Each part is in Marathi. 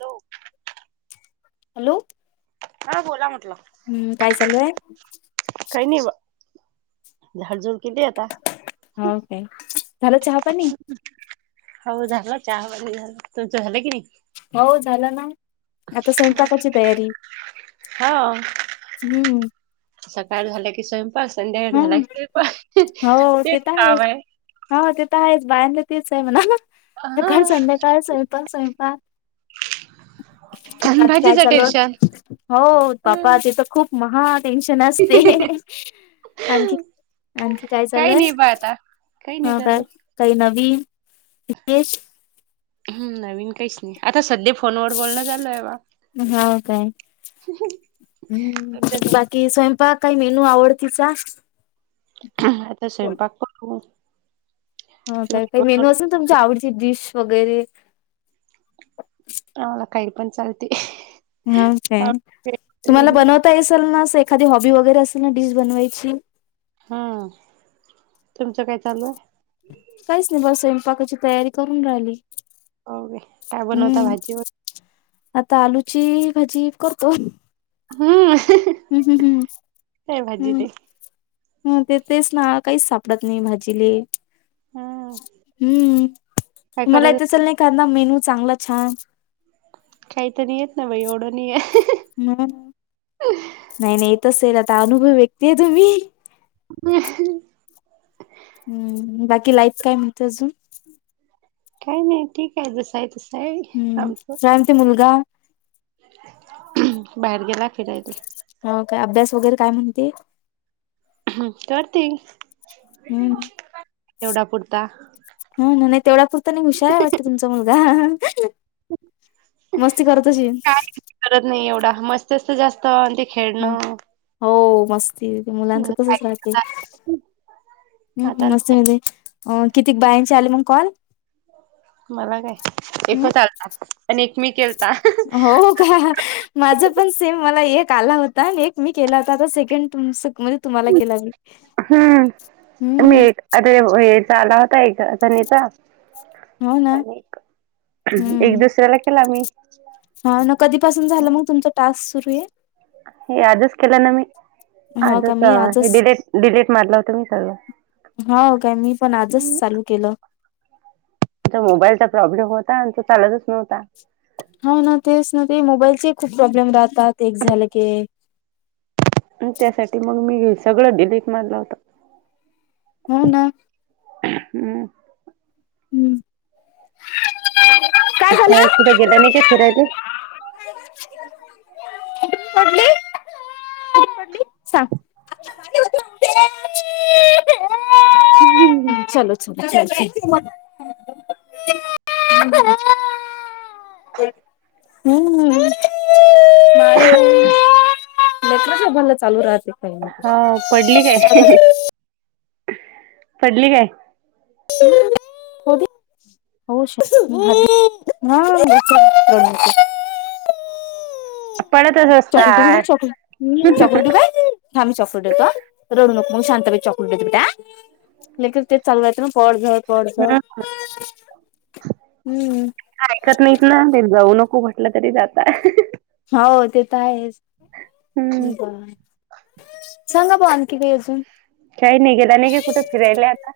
होऊ हॅलो हा बोला म्हटलं हम्म काय चालूय काही नाही झाडझुड किती आता हो काय झालं चहा पणीि होऊ झालं चहा ह प झालं तू तो झाले क नाही हो झालं ना आता स्वयंपाकाची तयारी हो हम्म सकाळ झाल्या की स्वयंपाक संध्याकाळी झाला हम्म की स्वयंपाक. हो तेच तिथं काम आहेच आहे. हो तिथं आहेच बायाला तीच आहे म्हणा ना. सकाळ हा संध्याकाळ स्वयंपाक स्वयंपाक. काय भाजीचं टेन्शन चालवत हो बापा हम्म तिथं खूप महा टेन्शन असते आणखी आणखी काय काही चालूय नाही बा आता. काही नाही हो काय चालू काही ना नवीन रश [unintelligible] हम्म नवीन काहीच नाही आता सध्या फोन व बोलणं चालू आहे बा. हो काय हम्म बाकी स्वयंपाक काही मेनू आवडतीचा? आता स्वयंपाक पण करू. हा काय काही मेनू अस ना तुमच्या आवडची डिश वगैरे. आम्हाला काही पण चालते. हा काय तुम्हाला बनवता येसाल एखादी हॉबी वगैरे असे ना डिश बनवायची. हा तुमचं काय चालू आहे? काहीच नाही बस स्वयंपाकाची तयारी करून राहिली. हो का काय बनवता हम्म भाजी मग आता आलूची भाजी करतो. हम्म हम्म हम्म काय हम्म भाजी ते हम्म ह ते तेच ना काहीच सापडत नाही भाजीले. हा हम्म काय मला करत येत असल नाही एखादा मेनू चांगला छान. काही तर नाही येत ना बाई एवढं नाही आहे. हम नाही नाही येतसेल आता अनुभव व्यक्तीय तुम्ही. हम हम्म बाकी लाईफ काय म्हणत अजून? काही नाही ठीक आहे जसं आहे तसं. आहे हम्म आमचं चालते मुलगा बाहेर गेला फिराय ला. हो काय अभ्यास वगैरे काय म्हणते. हम् करते. एवढा पुरता हा ना नाही तेवढा पुुरता नाही हुशार वाटत तुमचा मुलगा. मस्ती करत अशील काय करत नाही एवढा मस्त अस जास्त आणि ते ह खेळणं. हो मस्ती मुलांच तसच राहत हम्म आता मस्त नाही म्ह अ किती बायांचे आले मग कॉल? मला काय हम्म एकच आला पण एक मी केलता. हो का माझ पण सेम मला एक आला होता एक मी केला होता आता सेकंड तुमच. म्हणजे तुम्हाला केला हम्म हम्म. चाला होता एक सनीचा हो ना [unintelligible] अ एक हम्म दुसऱ्याला केला मी? हा न कधीपासून झालं मग तुमचा टास्क सुरू आहे. हे आजच केलं ना मी हो का आजच मी हे आजच डिलीट डिलेट मारलं होत मी सगळं. हो काय मी पण आजच चालू केलं. मोबाईलचा प्रॉब्लेम होता आणि तो चालतच नव्हता. हो ना तेच ना ते मोबाईल खूप प्रॉब्लेम राहत राहते एक झालं की. त्यासाठी मग मी सगळं डिलीट मारलं आता. हो ना. हम् हम् काय झालं. कुठं गेल्या नाही काय फिरायले? [unintelligible] सां ह ह् चलो चल चल. हम्म हम् रा़त्रभल चालू राहते. काही ना हा पडली काही. काय पडली काय. होती. होश [unintelligible] पडतच चॉकलेट देऊ होय असतात. चॉकलेट हम चॉकलेट देऊ काय थांमी चकलेट देतो रडू नको मग शांता बैस चॉकलेट देते बेटा किन ते चालू राहेत ना पडझ पडझ आयकत नाहीत ना ते जाऊ नको म्हटलं तरी जातय. हो ते तर आहेच. हम्म सांगा बो आणखी काय अजून काही नाही गेला नाही का कुठं फिरायला आता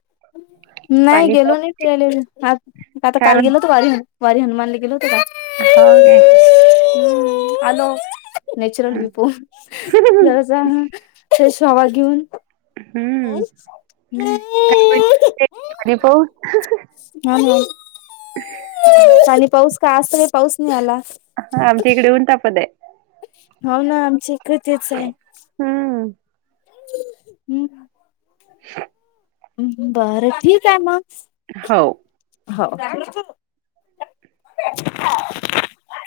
नाही पाणी गेलो पाऊस नाही फि आ आता काय काल गेलो होत वारीन वारीन मानले गेलो होत का हाव काय. आलो हम्म. नॅचरलयुपो जरास सहा वाजले पाणी पाऊस हा चाली पाऊस का असत का पाऊस नाही आला. हा आमच्या इकडे ऊन टापद हाय हो ना आमची इकडे तेच हाय. हम्म हम्. ह. बरं ठीक हाय मग. हो. हो.